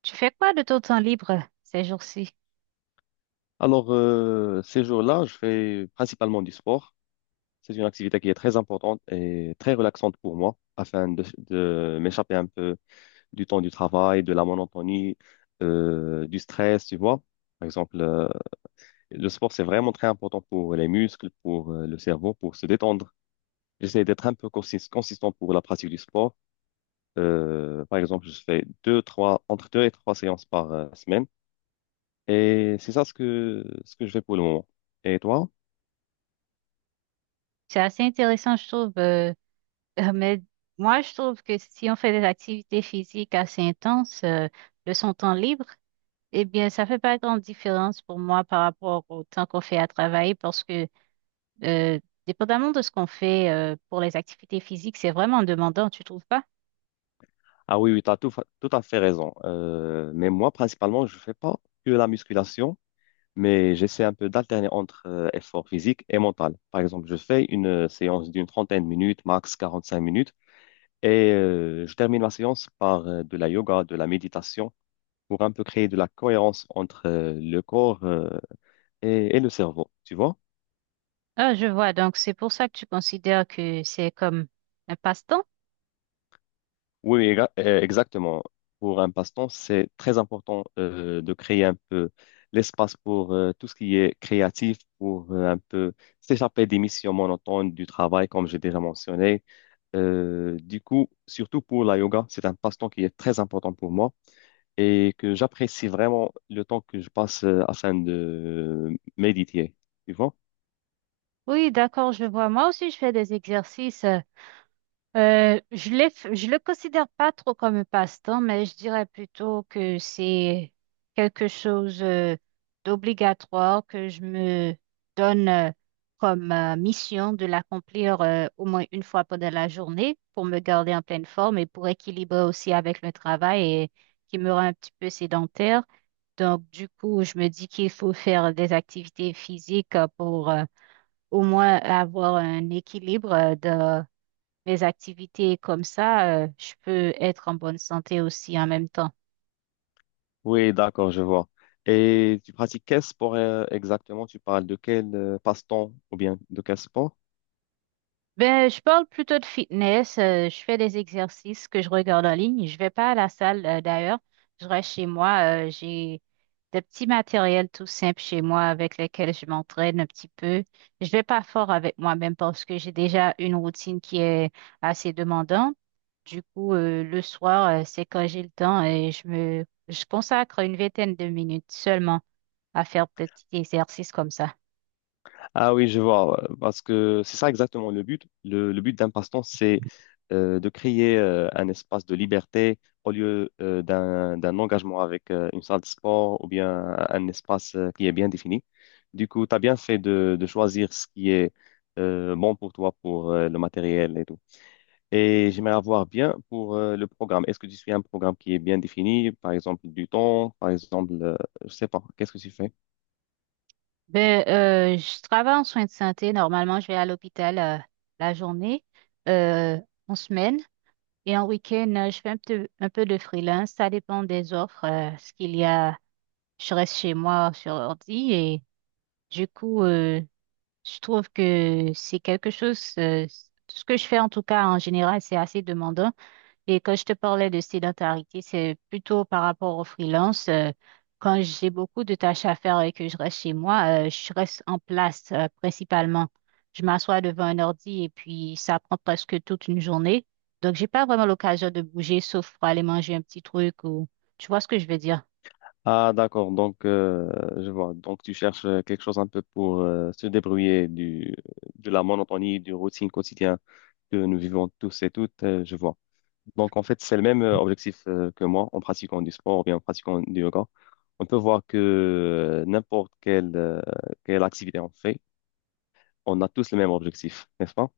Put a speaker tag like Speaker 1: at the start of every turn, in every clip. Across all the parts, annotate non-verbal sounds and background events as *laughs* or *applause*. Speaker 1: Tu fais quoi de ton temps libre ces jours-ci?
Speaker 2: Alors, ces jours-là, je fais principalement du sport. C'est une activité qui est très importante et très relaxante pour moi, afin de m'échapper un peu du temps du travail, de la monotonie, du stress, tu vois. Par exemple, le sport, c'est vraiment très important pour les muscles, pour le cerveau, pour se détendre. J'essaie d'être un peu consistant pour la pratique du sport. Par exemple, je fais deux, trois, entre deux et trois séances par semaine. Et c'est ça ce que je fais pour le moment. Et toi?
Speaker 1: C'est assez intéressant, je trouve. *laughs* Mais moi, je trouve que si on fait des activités physiques assez intenses, de son temps libre, eh bien, ça fait pas grande différence pour moi par rapport au temps qu'on fait à travailler parce que Euh, dépendamment de ce qu'on fait, pour les activités physiques, c'est vraiment demandant, tu trouves pas?
Speaker 2: Ah oui, oui, tu as tout à fait raison. Mais moi, principalement, je fais pas que la musculation, mais j'essaie un peu d'alterner entre effort physique et mental. Par exemple, je fais une séance d'une trentaine de minutes, max 45 minutes, et je termine ma séance par de la yoga, de la méditation, pour un peu créer de la cohérence entre le corps, et le cerveau, tu vois?
Speaker 1: Ah, je vois. Donc, c'est pour ça que tu considères que c'est comme un passe-temps?
Speaker 2: Oui, exactement. Pour un passe-temps, c'est très important de créer un peu l'espace pour tout ce qui est créatif, pour un peu s'échapper des missions monotones du travail, comme j'ai déjà mentionné. Du coup, surtout pour la yoga, c'est un passe-temps qui est très important pour moi et que j'apprécie vraiment le temps que je passe, afin de méditer, tu vois?
Speaker 1: Oui, d'accord, je vois. Moi aussi, je fais des exercices. Euh, je l'ai, je le considère pas trop comme un passe-temps, mais je dirais plutôt que c'est quelque chose d'obligatoire que je me donne comme mission de l'accomplir, au moins une fois pendant la journée pour me garder en pleine forme et pour équilibrer aussi avec le travail et qui me rend un petit peu sédentaire. Donc, du coup, je me dis qu'il faut faire des activités physiques, pour au moins avoir un équilibre de mes activités comme ça, je peux être en bonne santé aussi en même temps.
Speaker 2: Oui, d'accord, je vois. Et tu pratiques quel sport, exactement? Tu parles de quel passe-temps ou bien de quel sport?
Speaker 1: Ben, je parle plutôt de fitness. Je fais des exercices que je regarde en ligne. Je vais pas à la salle, d'ailleurs. Je reste chez moi. J'ai des petits matériels tout simples chez moi avec lesquels je m'entraîne un petit peu. Je vais pas fort avec moi-même parce que j'ai déjà une routine qui est assez demandante. Du coup, le soir, c'est quand j'ai le temps et je consacre une vingtaine de minutes seulement à faire peut-être des petits exercices comme ça.
Speaker 2: Ah oui, je vois, parce que c'est ça exactement le but. Le but d'un passe-temps, c'est de créer un espace de liberté au lieu d'un engagement avec une salle de sport ou bien un espace, qui est bien défini. Du coup, tu as bien fait de choisir ce qui est bon pour toi, pour le matériel et tout. Et j'aimerais avoir bien pour le programme. Est-ce que tu suis un programme qui est bien défini, par exemple du temps, par exemple, je sais pas, qu'est-ce que tu fais?
Speaker 1: Ben, je travaille en soins de santé. Normalement, je vais à l'hôpital, la journée, euh, en semaine. Et en week-end, je fais un peu de freelance. Ça dépend des offres. Ce qu'il y a, je reste chez moi sur ordi. Et du coup, je trouve que c'est quelque chose, tout ce que je fais en tout cas en général, c'est assez demandant. Et quand je te parlais de sédentarité, c'est plutôt par rapport au freelance. Quand j'ai beaucoup de tâches à faire et que je reste chez moi, je reste en place, principalement. Je m'assois devant un ordi et puis ça prend presque toute une journée. Donc, j'ai pas vraiment l'occasion de bouger, sauf pour aller manger un petit truc ou tu vois ce que je veux dire.
Speaker 2: Ah, d'accord, donc je vois. Donc tu cherches quelque chose un peu pour se débrouiller du, de la monotonie, du routine quotidien que nous vivons tous et toutes, je vois. Donc, en fait, c'est le même objectif, que moi en pratiquant du sport ou bien en pratiquant du yoga. On peut voir que n'importe quelle activité on fait, on a tous le même objectif, n'est-ce pas?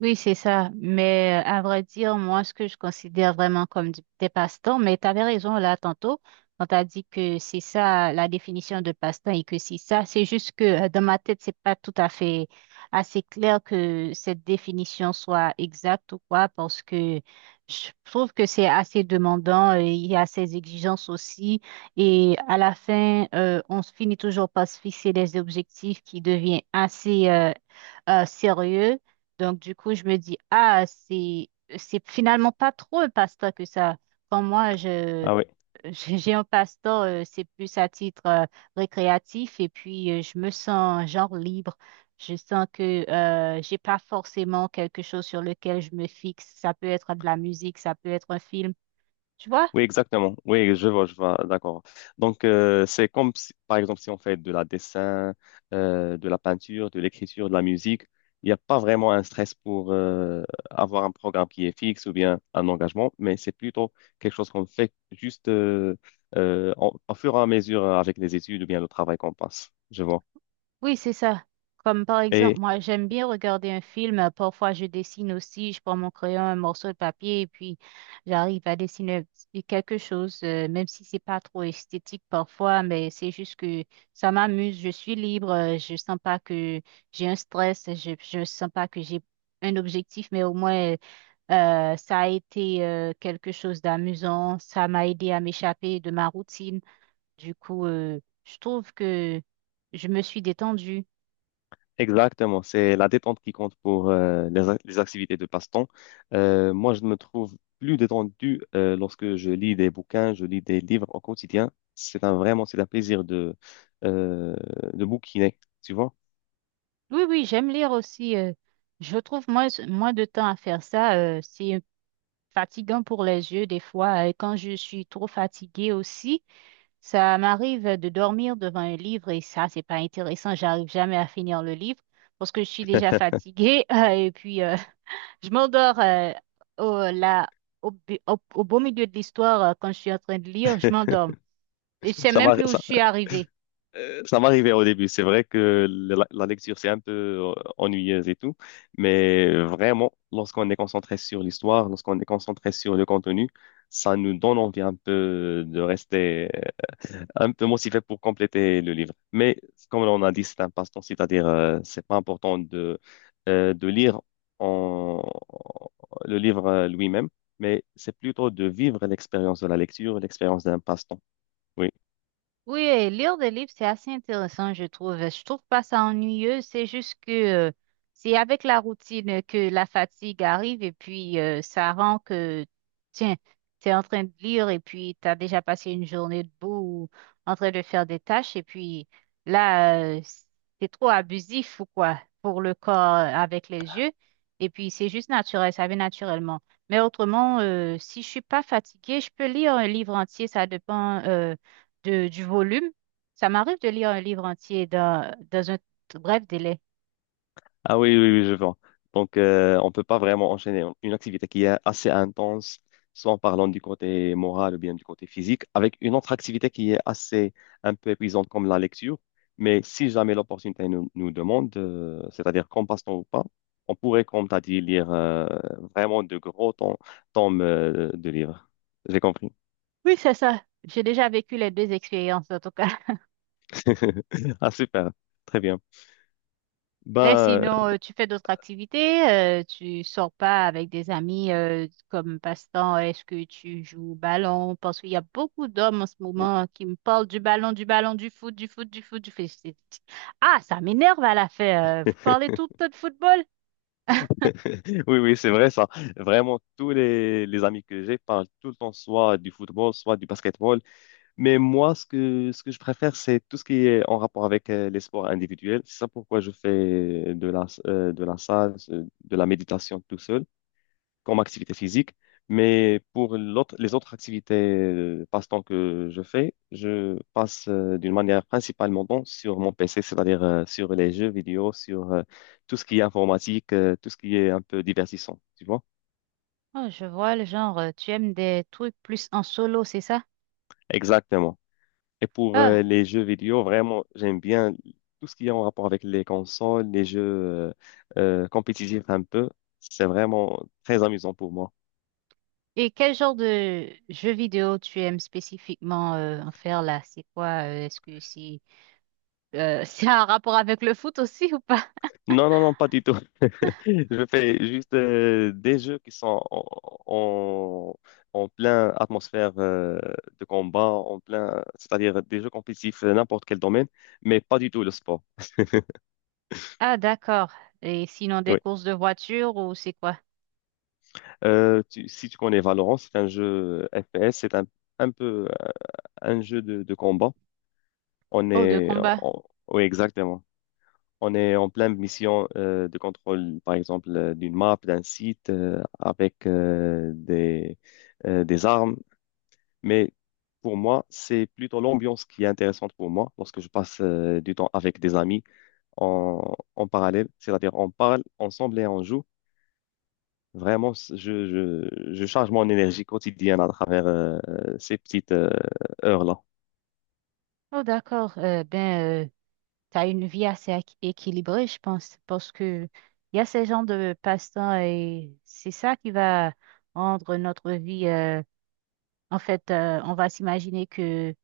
Speaker 1: Oui, c'est ça. Mais à vrai dire, moi, ce que je considère vraiment comme des passe-temps, mais tu avais raison là tantôt, quand tu as dit que c'est ça la définition de passe-temps et que c'est ça, c'est juste que dans ma tête, c'est pas tout à fait assez clair que cette définition soit exacte ou quoi, parce que je trouve que c'est assez demandant, il y a ces exigences aussi, et à la fin, on se finit toujours par se fixer des objectifs qui deviennent assez sérieux. Donc, du coup, je me dis, ah, c'est finalement pas trop un pasteur que ça. Quand moi,
Speaker 2: Ah oui.
Speaker 1: je- *laughs* J'ai un pasteur, c'est plus à titre récréatif et puis je me sens genre libre. Je sens que j'ai pas forcément quelque chose sur lequel je me fixe. Ça peut être de la musique, ça peut être un film. Tu vois?
Speaker 2: Oui, exactement. Oui, je vois, d'accord. Donc, c'est comme si, par exemple, si on fait de la dessin, de la peinture, de l'écriture, de la musique, il n'y a pas vraiment un stress pour avoir un programme qui est fixe ou bien un engagement, mais c'est plutôt quelque chose qu'on fait juste au fur et à mesure avec les études ou bien le travail qu'on passe. Je vois.
Speaker 1: Oui, c'est ça. Comme par exemple, moi, j'aime bien regarder un film. Parfois, je dessine aussi. Je prends mon crayon, un morceau de papier, et puis j'arrive à dessiner quelque chose, même si c'est pas trop esthétique parfois, mais c'est juste que ça m'amuse. Je suis libre. Je sens pas que j'ai un stress. Je sens pas que j'ai un objectif, mais au moins, ça a été, quelque chose d'amusant. Ça m'a aidé à m'échapper de ma routine. Du coup, je trouve que je me suis détendue.
Speaker 2: Exactement, c'est la détente qui compte pour les activités de passe-temps. Moi, je me trouve plus détendu lorsque je lis des bouquins, je lis des livres au quotidien. C'est un plaisir euh, de bouquiner, tu vois.
Speaker 1: Oui, oui, j'aime lire aussi. Je trouve moins de temps à faire ça. Euh, c'est fatigant pour les yeux des fois. Et quand je suis trop fatiguée aussi, ça m'arrive de dormir devant un livre et ça, c'est pas intéressant. J'arrive jamais à finir le livre parce que je suis déjà
Speaker 2: *laughs*
Speaker 1: fatiguée. *laughs* Et puis, je m'endors au, là, au, bu- au- au beau milieu de l'histoire, quand je suis en train de lire. Je m'endors. Et je sais
Speaker 2: Ça
Speaker 1: même
Speaker 2: m'a-
Speaker 1: plus où je
Speaker 2: ça,
Speaker 1: suis arrivée.
Speaker 2: Ça m'arrivait au début. C'est vrai que la lecture, c'est un peu ennuyeuse et tout, mais vraiment, lorsqu'on est concentré sur l'histoire, lorsqu'on est concentré sur le contenu, ça nous donne envie un peu de rester, un peu motivé pour compléter le livre. Mais comme on a dit, c'est un passe-temps, c'est-à-dire c'est pas important de lire en- le livre, lui-même, mais c'est plutôt de vivre l'expérience de la lecture, l'expérience d'un passe-temps. Oui.
Speaker 1: Oui, lire des livres, c'est assez intéressant, je trouve. Je trouve pas ça ennuyeux, c'est juste que euh, c'est avec la routine que la fatigue arrive et puis ça rend que, tiens, tu es en train de lire et puis tu as déjà passé une journée debout ou en train de faire des tâches et puis là, c'est trop abusif ou quoi pour le corps, avec les yeux, et puis c'est juste naturel, ça vient naturellement. Mais autrement, si je suis pas fatiguée, je peux lire un livre entier, ça dépend du volume. Ça m'arrive de lire un livre entier dans un bref délai.
Speaker 2: Ah oui, oui, oui, je vois. Donc, on peut pas vraiment enchaîner une activité qui est assez intense, soit en parlant du côté moral ou bien du côté physique, avec une autre activité qui est assez un peu épuisante comme la lecture. Mais si jamais l'opportunité nous, nous demande, c'est-à-dire qu'on passe temps ou pas, on pourrait, comme tu as dit, lire vraiment de gros tomes, de livres. J'ai compris.
Speaker 1: Oui, c'est ça. J'ai déjà vécu les deux expériences, en tout cas. *laughs*
Speaker 2: *laughs* Ah, super. Très bien.
Speaker 1: Mais
Speaker 2: Bah,
Speaker 1: sinon, tu fais d'autres activités, tu sors pas avec des amis comme passe-temps. Est-ce que tu joues au ballon? Parce qu'il y a beaucoup d'hommes en ce
Speaker 2: euh,
Speaker 1: moment qui me parlent du ballon, du ballon, du foot, du foot, du foot, du foot. C'est- ah, ça m'énerve à la fin. Vous parlez tout le temps de football?
Speaker 2: *laughs* oui, oui, c'est vrai ça. Vraiment, tous les amis que j'ai parlent tout le temps soit du football, soit du basketball. Mais moi, ce que je préfère, c'est tout ce qui est en rapport avec les sports individuels. C'est ça pourquoi je fais de la salle, de la méditation tout seul comme activité physique. Mais pour les autres activités passe-temps que je fais, je passe d'une manière principalement donc sur mon PC, c'est-à-dire sur les jeux vidéo, sur tout ce qui est informatique, tout ce qui est un peu divertissant, tu vois?
Speaker 1: Oh, je vois le genre, tu aimes des trucs plus en solo, c'est ça?
Speaker 2: Exactement. Et pour
Speaker 1: Ah,
Speaker 2: les jeux vidéo, vraiment, j'aime bien tout ce qui est en rapport avec les consoles, les jeux compétitifs un peu. C'est vraiment très amusant pour moi.
Speaker 1: et quel genre de jeu vidéo tu aimes spécifiquement, en faire là? C'est quoi? Euh, est-ce que c'est *laughs* c'est un rapport avec le foot aussi ou pas?
Speaker 2: Non, non, non, pas du tout. Je fais juste des jeux qui sont en, en plein atmosphère de combat, c'est-à-dire des jeux compétitifs, n'importe quel domaine, mais pas du tout le sport.
Speaker 1: Ah d'accord. Et sinon des
Speaker 2: Oui.
Speaker 1: courses de voiture ou c'est quoi?
Speaker 2: Si tu connais Valorant, c'est un jeu FPS, c'est un peu, un jeu de combat. On
Speaker 1: Oh de
Speaker 2: est,
Speaker 1: combat.
Speaker 2: on- oui, exactement. On est en pleine mission de contrôle, par exemple, d'une map, d'un site, avec des armes. Mais pour moi, c'est plutôt l'ambiance qui est intéressante pour moi lorsque je passe du temps avec des amis en parallèle. C'est-à-dire, on parle ensemble et on joue. Vraiment, je charge mon énergie quotidienne à travers ces petites heures-là.
Speaker 1: Oh d'accord. Ben t'as une vie assez équilibrée je pense parce que il y a ces genres de passe-temps et c'est ça qui va rendre notre vie. Euh, en fait, on va s'imaginer que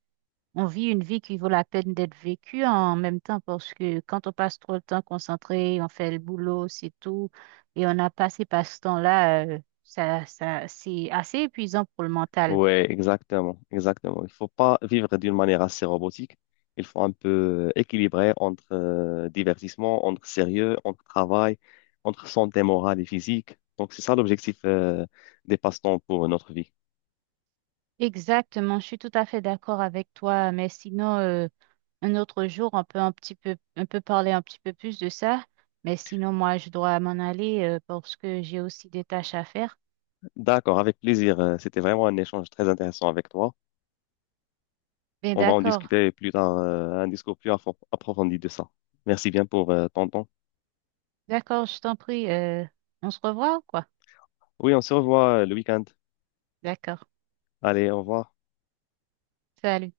Speaker 1: On vit une vie qui vaut la peine d'être vécue en même temps parce que quand on passe trop de temps concentré, on fait le boulot, c'est tout, et on a passé par ce temps-là, ça, c'est assez épuisant pour le mental.
Speaker 2: Ouais, exactement, exactement. Il faut pas vivre d'une manière assez robotique. Il faut un peu équilibrer entre divertissement, entre sérieux, entre travail, entre santé morale et physique. Donc, c'est ça l'objectif, des passe-temps pour notre vie.
Speaker 1: Exactement, je suis tout à fait d'accord avec toi, mais sinon, un autre jour, on peut parler un petit peu plus de ça, mais sinon, moi, je dois m'en aller, parce que j'ai aussi des tâches à faire.
Speaker 2: D'accord, avec plaisir. C'était vraiment un échange très intéressant avec toi.
Speaker 1: Mais
Speaker 2: On va en
Speaker 1: d'accord,
Speaker 2: discuter plus tard, un discours plus approfondi de ça. Merci bien pour ton temps.
Speaker 1: d'accord, je t'en prie, on se revoit ou quoi?
Speaker 2: Oui, on se revoit, le week-end.
Speaker 1: D'accord,
Speaker 2: Allez, au revoir.
Speaker 1: salut.